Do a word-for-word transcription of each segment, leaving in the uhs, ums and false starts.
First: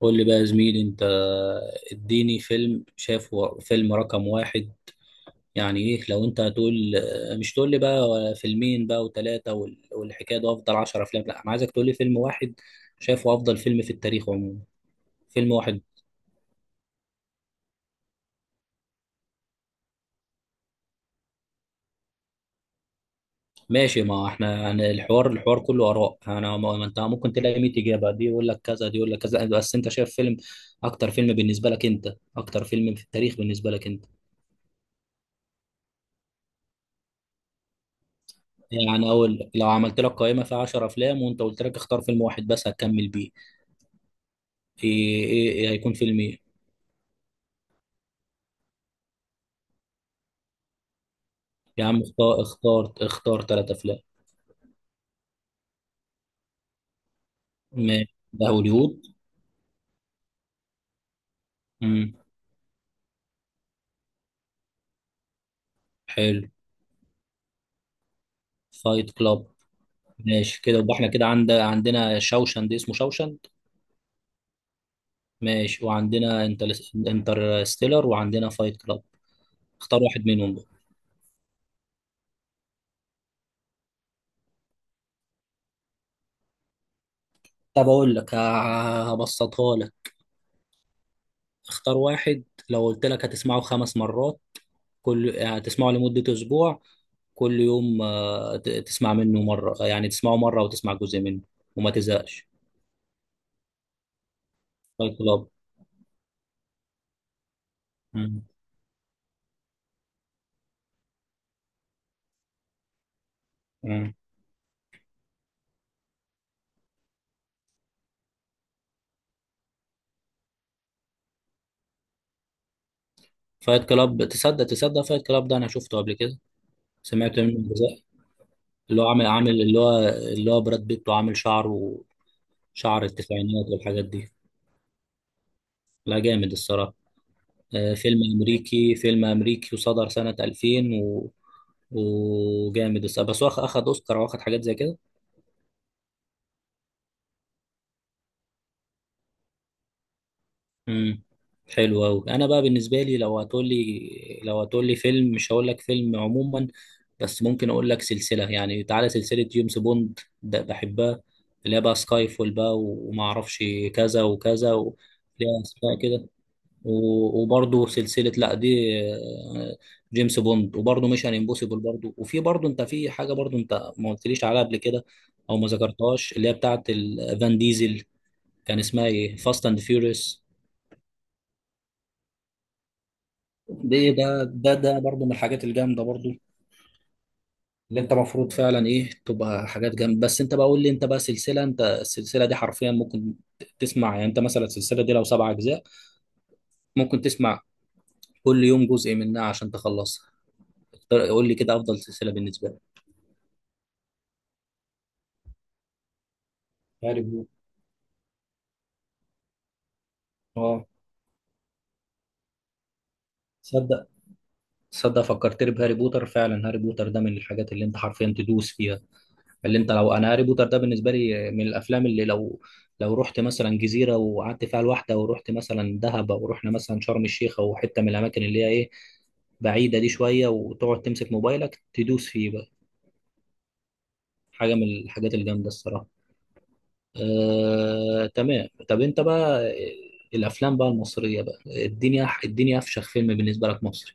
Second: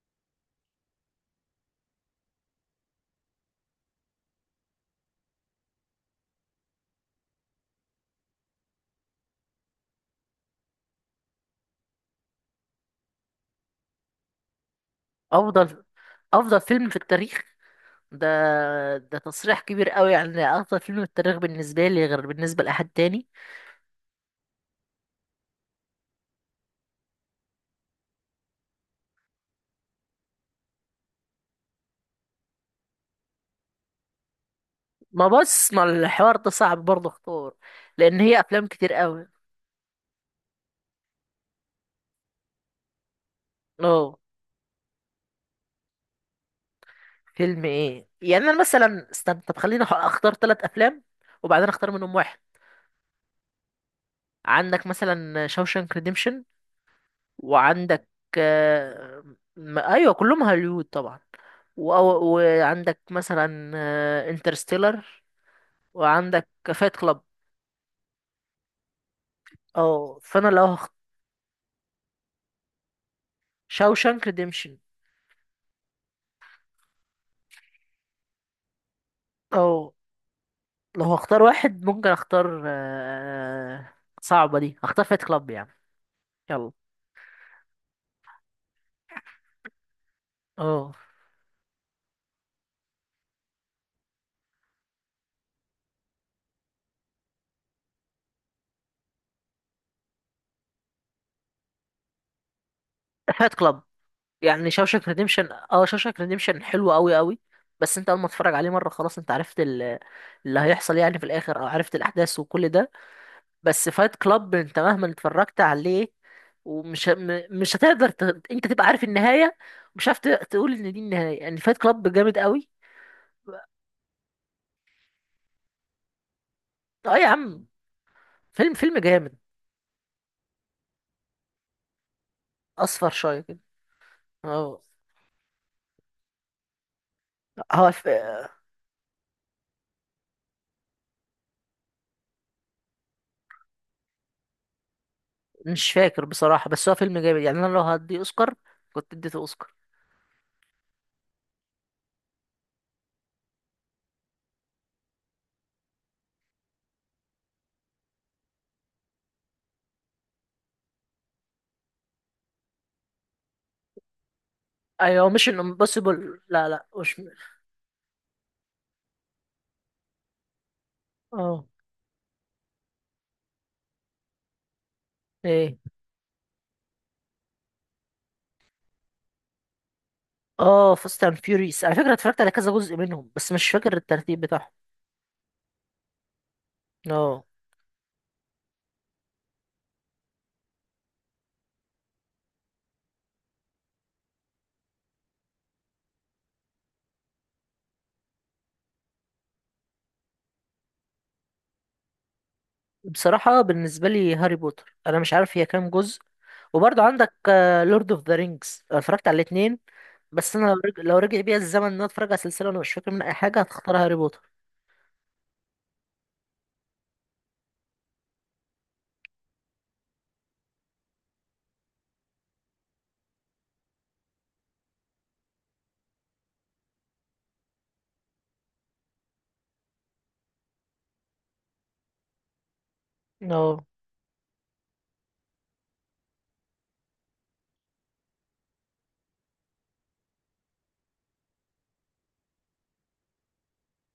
قول لي بقى يا زميلي انت. اديني فيلم شافه، فيلم رقم واحد. يعني ايه لو انت هتقول؟ مش تقول لي بقى فيلمين بقى وثلاثة وال- والحكاية ده افضل عشر افلام. لا، انا عايزك تقول لي فيلم واحد شافه افضل فيلم في التاريخ عموما. فيلم واحد. افضل افضل فيلم في التاريخ؟ ده ده تصريح كبير قوي. يعني افضل فيلم في التاريخ بالنسبه لي غير بالنسبه لاحد تاني. ماشي، ما احنا يعني الحوار الحوار كله اراء. انا ما ما انت ممكن تلاقي مية اجابة، دي يقول لك كذا دي يقول لك كذا، بس انت شايف فيلم، اكتر فيلم بالنسبة لك انت، اكتر فيلم في التاريخ بالنسبة لك انت. ما بص، ما الحوار ده صعب برضه اختار، لان هي افلام كتير يعني قوي. اقول لك لو عملت لك قائمه فيها عشر افلام وانت قلت لك اختار فيلم واحد بس هتكمل بيه. اه، ايه ايه, إيه هيكون فيلم ايه؟ فيلم ايه يعني؟ انا مثلا استنى. طب خليني أح- اختار ثلاث افلام وبعدين يا اختار عم منهم واحد. اختار اختار اختار ثلاث افلام. عندك مثلا شوشانك ريديمشن، وعندك ماشي، ده هوليوود. آه، م- ايوه كلهم هوليوود طبعا. و- امم وعندك مثلا انترستيلر، وعندك حلو. فايت كلاب. فايت كلاب. اه، فانا ماشي لو كده، هخ... يبقى احنا كده عند عندنا شوشند، اسمه شوشند. شاوشانك ريديمشن. ماشي، وعندنا انترستيلر وعندنا فايت كلاب. او اختار واحد منهم بقى. لو هختار واحد، ممكن اختار، آه، صعبة دي. اختار فايت كلاب يعني. يلا. طب اقول لك ه- هبسطها لك. اه، اختار واحد. لو قلت لك هتسمعه خمس مرات، كل هتسمعه لمدة أسبوع، كل يوم آه، ت- تسمع منه مرة، يعني تسمعه مرة وتسمع جزء منه وما تزهقش. فايت كلاب. يعني شاوشانك فايت ريديمشن، كلاب. اه، شاوشانك ريديمشن حلو قوي قوي. بس انت اول ما مم. تتفرج عليه مره خلاص انت عرفت ال- اللي هيحصل يعني في الاخر، او عرفت الاحداث وكل ده. بس مم. فايت كلاب انت مهما اتفرجت عليه، ومش م- مش هتقدر ت... انت تبقى عارف النهايه، مش عارف ت- تقول ان دي النهايه. يعني فايت كلاب جامد قوي. فايت كلاب، تصدق تصدق فايت كلاب ده أنا شفته قبل كده، اه يا سمعت عم، منه جزء. فيلم فيلم اللي هو عامل جامد. عامل اللي هو اللي هو براد بيت وعامل شعره، شعر اصفر شويه كده. التسعينات والحاجات دي. هو لا، جامد الصراحة. هو آه، ف... فيلم أمريكي فيلم أمريكي وصدر سنة ألفين و... وجامد الصراحة. بس هو أخ- أخد أوسكار وأخد حاجات زي كده. مش فاكر بصراحه، بس هو فيلم جامد. يعني انا لو هدي اوسكار، كنت اديته اوسكار. امم حلو قوي. انا بقى بالنسبه لي لو هتقول لي لو هتقول لي فيلم، مش هقول لك فيلم عموما، بس ممكن اقول لك سلسله. يعني تعالى، سلسله جيمس بوند ده بحبها، اللي هي بقى سكاي فول بقى وما اعرفش كذا وكذا و- ايوه، مش ليها ان اسماء كده. امبوسيبل. لا لا، مش. و- وبرضه سلسله، لا دي آه، جيمس بوند، وبرضه ميشن اه. امبوسيبل برضه. وفي برضه انت في حاجه برضه انت ما قلتليش عليها قبل كده او ما ايه. ذكرتهاش، اللي هي بتاعه ال- فان ديزل، كان اسمها ايه، فاست اند فيوريوس. اه، فاست اند فيوريس، على فكره اتفرجت على كذا جزء منهم بس مش فاكر دي ده الترتيب بتاعهم. ده ده برضه من الحاجات الجامده برضه، اه. اللي انت المفروض فعلا ايه تبقى حاجات جامده. بس انت بقى قول لي انت بقى سلسله، انت السلسله دي حرفيا ممكن ت- تسمع. يعني انت مثلا السلسله دي لو سبع اجزاء، ممكن تسمع كل يوم جزء منها عشان تخلصها. اختار- قول لي كده افضل سلسله بالنسبه لك. بصراحه بالنسبه لي هاري بوتر، انا مش عارف هي كام جزء. وبرضه هاري عندك بوتر. لورد اوف ذا رينجز، اتفرجت على الاثنين. بس انا لو اه، رج... لو رجع بيا الزمن ان انا اتفرج على سلسله وانا مش فاكر منها اي حاجه، هتختار تصدق هاري بوتر. تصدق فكرتني بهاري بوتر، فعلا هاري بوتر ده من الحاجات اللي انت حرفيا تدوس فيها. اللي انت لو انا، هاري بوتر ده بالنسبه لي من الافلام اللي لو لو رحت مثلا جزيره وقعدت فيها لوحده، ورحت مثلا دهب، او رحنا مثلا شرم الشيخ، او حته من الاماكن اللي هي ايه بعيده دي شويه، وتقعد تمسك موبايلك تدوس فيه بقى. اه. حاجه من الحاجات الجامده الصراحه. آه، تمام. طب انت بقى الافلام بقى المصريه بقى، الدنيا الدنيا افشخ فيلم بالنسبه لك مصري.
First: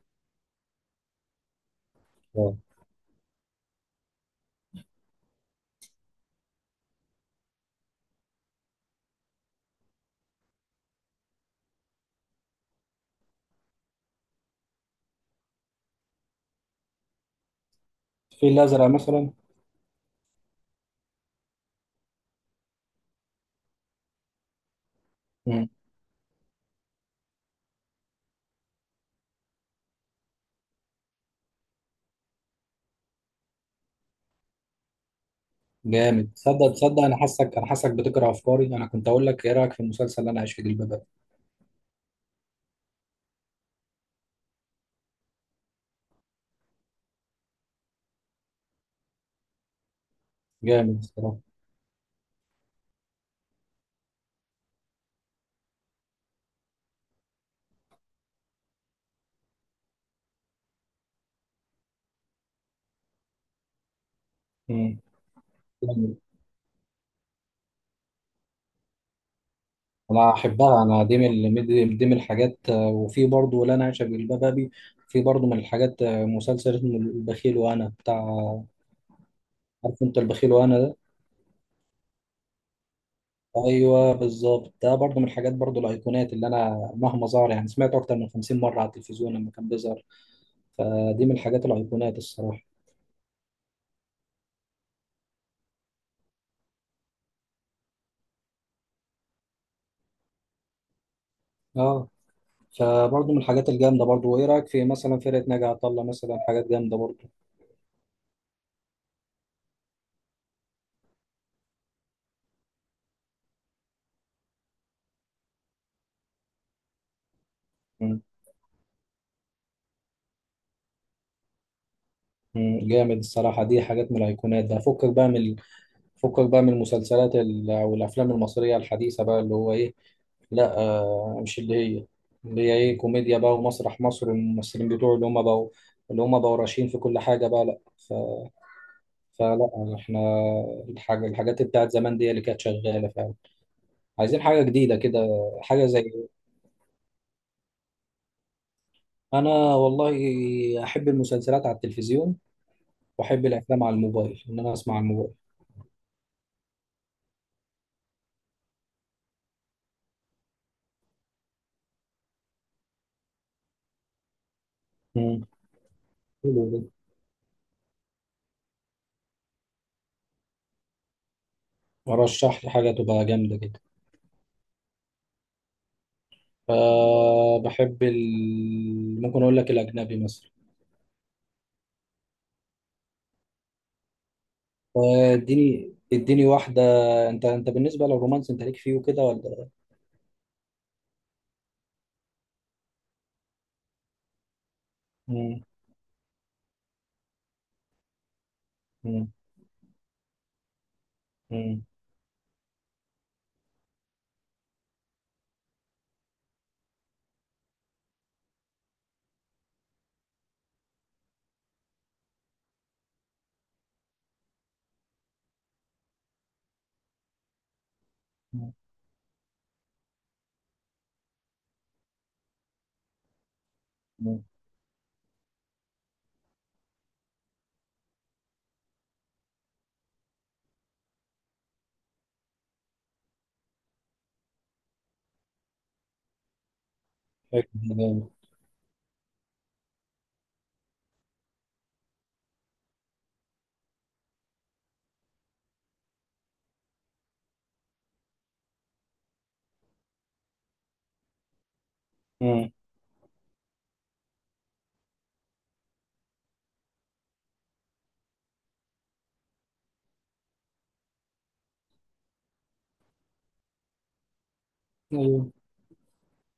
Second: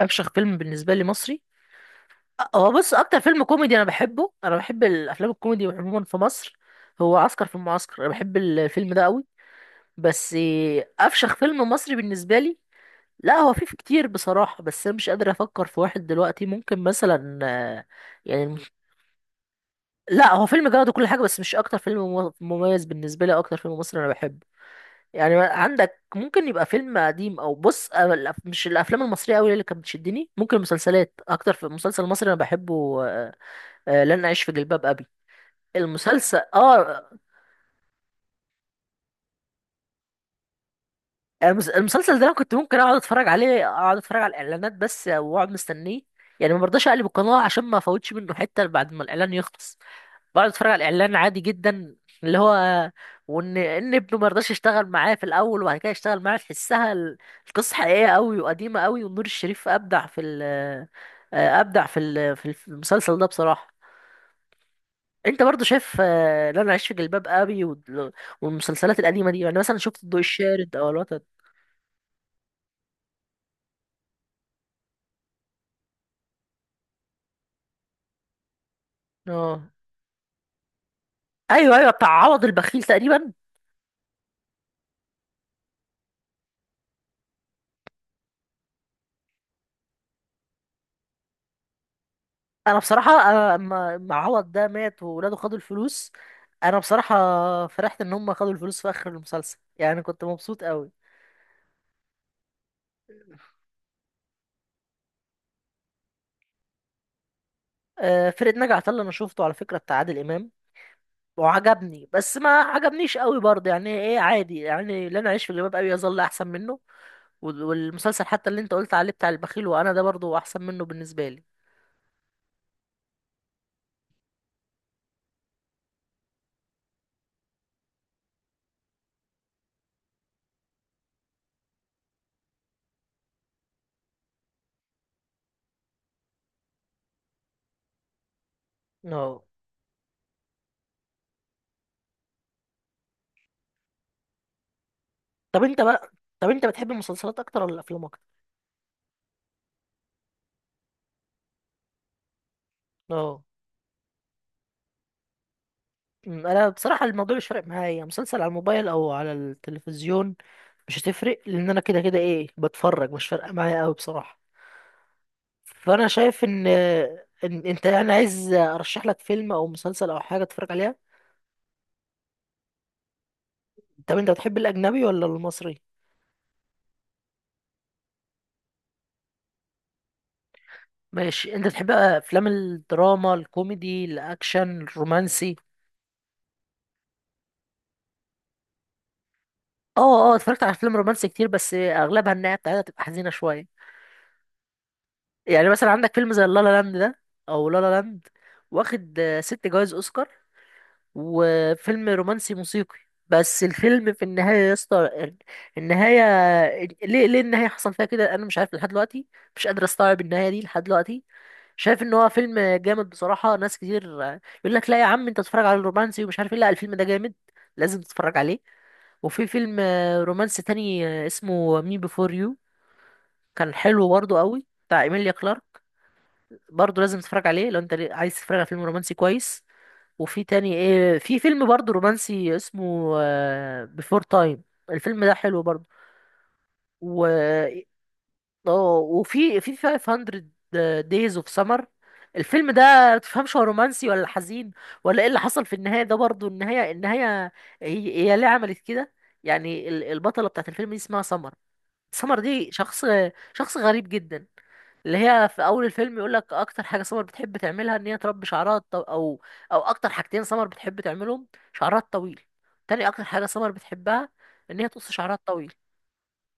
افشخ فيلم بالنسبه لي مصري؟ آه. هو بص، اكتر فيلم كوميدي انا بحبه، انا بحب الافلام الكوميدي عموما في مصر، هو عسكر في المعسكر. انا بحب الفيلم ده قوي. بس افشخ فيلم مصري بالنسبه لي، لا هو في في كتير بصراحه، بس انا مش قادر افكر في واحد دلوقتي. ممكن مثلا، آه، الفيل يعني، الأزرق مثلا. لا هو فيلم جامد وكل حاجه، بس مش اكتر فيلم مو- مميز بالنسبه لي، أو اكتر فيلم مصري انا بحبه. يعني مم. عندك ممكن يبقى فيلم قديم، او بص، أنا الأف- مش الافلام المصريه قوي اللي كانت بتشدني، ممكن المسلسلات اكتر. في مسلسل مصري انا بحبه، آه، آه، لن اعيش في جلباب ابي. جامد، المسلسل، تصدق تصدق اه. أنا حاسك أنا حاسك بتقرأ أفكاري، أنا كنت أقول لك إيه رأيك في المسلسل اللي أنا عايش في جلباب. المس- المسلسل ده انا كنت ممكن اقعد اتفرج عليه، اقعد اتفرج على الاعلانات بس واقعد مستنيه. يعني ما برضاش اقلب القناه عشان ما افوتش منه حته، بعد ما الاعلان يخلص بقعد اتفرج على جامد الاعلان الصراحة. عادي جدا. اللي هو وان ان ابنه ما رضاش يشتغل معاه في الاول، وبعد كده يشتغل معاه، تحسها ال- القصه حقيقيه قوي وقديمه قوي. ونور الشريف ابدع في ال آه، ابدع في ال- في الف- المسلسل ده بصراحه. مم. انت برضو شايف، جامد. آه، لا انا عايش في جلباب ابي وال- والمسلسلات القديمه دي. يعني مثلا شفت الضوء أنا الشارد أحبها، او أنا دي الوتد؟ من ال- دي من الحاجات، آه، وفي برضه لا أنا عايشة في جلباب أبي. في برضه من الحاجات، آه، مسلسل اسمه البخيل وأنا، بتاع. اه. عارف أنت البخيل وأنا ده. ايوه ايوه، بتاع عوض البخيل تقريبا. أيوه بالظبط، ده برضه من الحاجات برضه، الأيقونات اللي أنا مهما ظهر يعني سمعته أكتر من خمسين مرة على التلفزيون لما كان بيظهر، فدي من الحاجات الأيقونات الصراحة. انا بصراحه، انا لما لما عوض ده مات وولاده خدوا الفلوس، انا بصراحه فرحت ان هم خدوا الفلوس في اخر المسلسل. يعني كنت مبسوط قوي. أه. فبرضه من الحاجات الجامدة برضه. وإيه رأيك في مثلا فرقة ناجي عطا الله مثلا، حاجات جامدة برضه. آه، فرقه ناجي عطا الله، انا شفته على فكره بتاع عادل امام، وعجبني بس ما عجبنيش قوي برضه، يعني ايه، عادي يعني. لا، انا اعيش في جلباب ابي يظل احسن منه. وال- والمسلسل حتى اللي انت قلت عليه بتاع البخيل وانا ده، برضه احسن منه بالنسبه لي. مم، جامد الصراحة، دي حاجات من الأيقونات. ده فكك بقى من فكك بقى من المسلسلات ال- أو الأفلام المصرية الحديثة بقى، اللي هو إيه، لا آه مش اللي هي اللي هي إيه كوميديا بقى، ومسرح مصر، الممثلين بتوعه اللي هم بقوا اللي هم بقوا راشين في كل حاجة بقى، لا ف... اه. فلا إحنا الحاجة الحاجات بتاعت زمان دي اللي كانت شغالة فعلا، عايزين حاجة جديدة كده، طب انت حاجة بقى، زي. طب انت بتحب المسلسلات اكتر ولا الافلام اكتر؟ أنا والله أحب المسلسلات على التلفزيون، اه. وأحب الأفلام على الموبايل، إن أنا أسمع على الموبايل. أمم، انا بصراحه الموضوع مش فارق معايا، مسلسل على الموبايل او على التلفزيون مش هتفرق، لان انا كده كده ايه بتفرج، مش فارقه معايا قوي بصراحه. مم. فانا شايف حلو ان ده. إن انت يعني عايز ارشح لك فيلم او مسلسل او حاجه تتفرج عليها. ورشح لي حاجة تبقى جامدة جدا. طب انت بتحب الاجنبي ولا المصري؟ فبحب ال... ممكن أقول لك الأجنبي مثلا. ماشي، انت بتحب افلام الدراما، الكوميدي، الاكشن، آه، الرومانسي؟ اديني اديني واحدة. أنت أنت بالنسبة للرومانس، أنت ليك فيه وكده ولا؟ اه اه، اتفرجت على افلام رومانسي كتير بس اغلبها النهايه بتاعتها تبقى حزينه شويه. مم. يعني مثلا عندك فيلم زي لالا لاند ده، او لالا لاند، واخد مم. آه، ست جوائز اوسكار، مم. وفيلم رومانسي موسيقي. بس الفيلم في النهاية يا اسطى، النهاية، ليه، ليه النهاية حصل فيها كده؟ أنا مش عارف لحد دلوقتي، مش قادر أستوعب النهاية دي لحد دلوقتي. شايف إن هو فيلم جامد بصراحة. ناس كتير يقول لك لا يا عم، أنت تتفرج على الرومانسي ومش عارف إيه، لا الفيلم ده جامد، لازم تتفرج عليه. مم. وفي فيلم رومانسي تاني اسمه مي بيفور يو، كان حلو مم. برضه مم. قوي، بتاع إيميليا كلارك. برضه لازم تتفرج عليه لو أنت عايز تتفرج على فيلم رومانسي كويس. وفي تاني ايه، في فيلم برضه رومانسي اسمه بيفور تايم، الفيلم ده حلو برضه. و أيوه. اه وفي في فايف هاندرد دايز اوف سمر. الفيلم ده ما تفهمش هو رومانسي ولا حزين ولا ايه اللي حصل في النهايه ده، برضه النهايه، النهايه هي, هي ليه عملت كده؟ يعني ال- البطله بتاعت الفيلم دي اسمها سمر. سمر دي شخص شخص غريب جدا. اللي هي في اول الفيلم يقول لك اكتر حاجه سمر بتحب تعملها ان هي تربي شعرها الطو... او، او اكتر حاجتين سمر بتحب تعملهم، شعرها الطويل، تاني اكتر حاجه سمر بتحبها ان هي تقص شعرها الطويل،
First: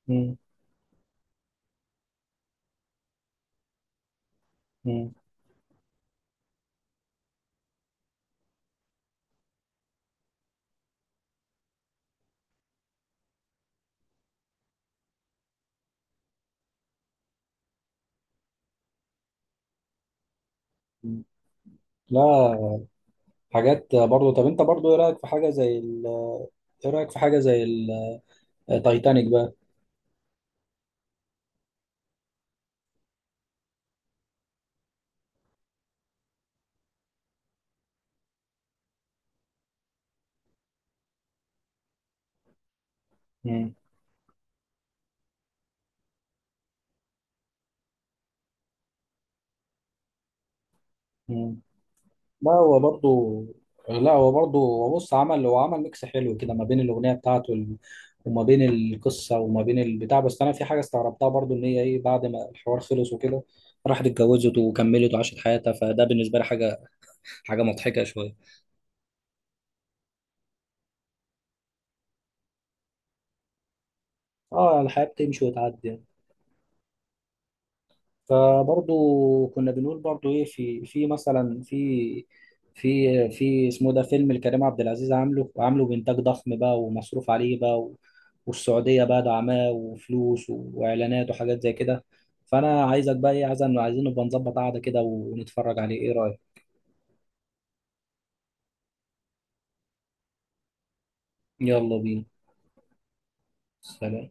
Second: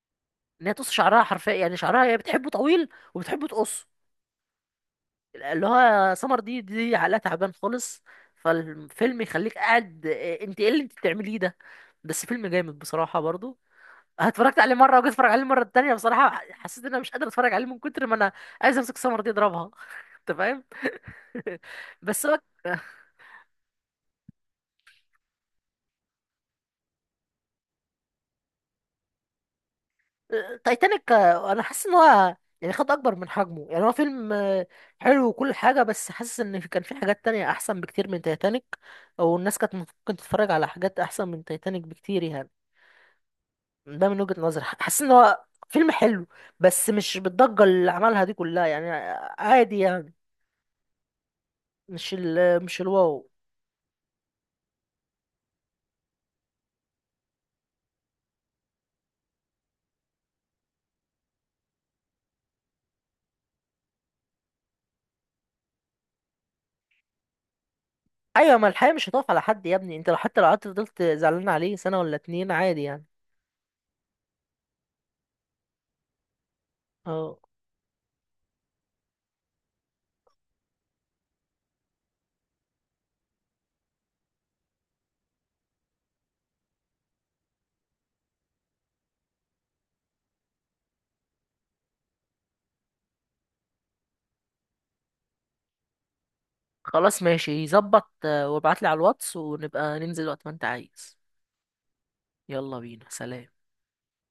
مم. ان هي تقص شعرها حرفيا. يعني شعرها هي بتحبه طويل وبتحبه تقصه. مم. اللي هو سمر دي دي عقلها تعبان خالص. فالفيلم يخليك قاعد، إيه، انت ايه اللي انت بتعمليه ده؟ بس فيلم جامد بصراحه برضو. اتفرجت عليه مره وجيت اتفرج عليه المره التانيه، بصراحه حسيت ان انا مش قادر اتفرج عليه من كتر ما انا عايز امسك السمره دي اضربها انت فاهم؟ مم. بس هو... لا، حاجات برضو. طب أنت برضو إيه رأيك في حاجة زي ال... إيه رأيك في حاجة زي التايتانيك بقى؟ تايتانيك، آه، انا حاسس ان هو يعني خد اكبر من حجمه. يعني هو فيلم آه، حلو وكل حاجه، بس حاسس ان في- كان في حاجات تانية احسن بكتير من تايتانيك، او الناس كانت ممكن تتفرج على حاجات احسن من تايتانيك بكتير يعني. مم. ده من وجهه نظري، حاسس ان هو فيلم حلو، بس مش بالضجه اللي عملها دي كلها يعني. عادي يعني، مم. مش لا ال، هو مش الواو. برضه لا هو برضه، هو بص عمل هو عمل ميكس حلو كده ما بين الأغنية بتاعته ال- وما بين القصة وما بين البتاع، بس أنا في حاجة استغربتها برضه، إن هي إيه بعد ما الحوار خلص وكده راحت اتجوزت وكملت وعاشت حياتها، فده بالنسبة لي حاجة حاجة مضحكة شوية. ايوه، ما الحياه مش هتقف على حد يا ابني. انت لو حتى لو قعدت فضلت زعلان عليه سنه ولا اتنين، عادي يعني. اه، الحياة بتمشي وتعدي. اه. فبرضو كنا بنقول برضو ايه، في في مثلا في في في اسمه ده، فيلم الكريم عبد العزيز، عامله عامله بإنتاج ضخم بقى ومصروف عليه بقى و- والسعودية بقى دعماه، وفلوس و- وإعلانات وحاجات زي كده. فأنا عايزك بقى ايه، عايز عايزين نبقى نظبط قعدة كده ونتفرج عليه، ايه رأيك؟ خلاص ماشي، ظبط، آه، وابعتلي على الواتس ونبقى ننزل وقت ما انت عايز. يلا بينا. يلا بينا. سلام. سلام.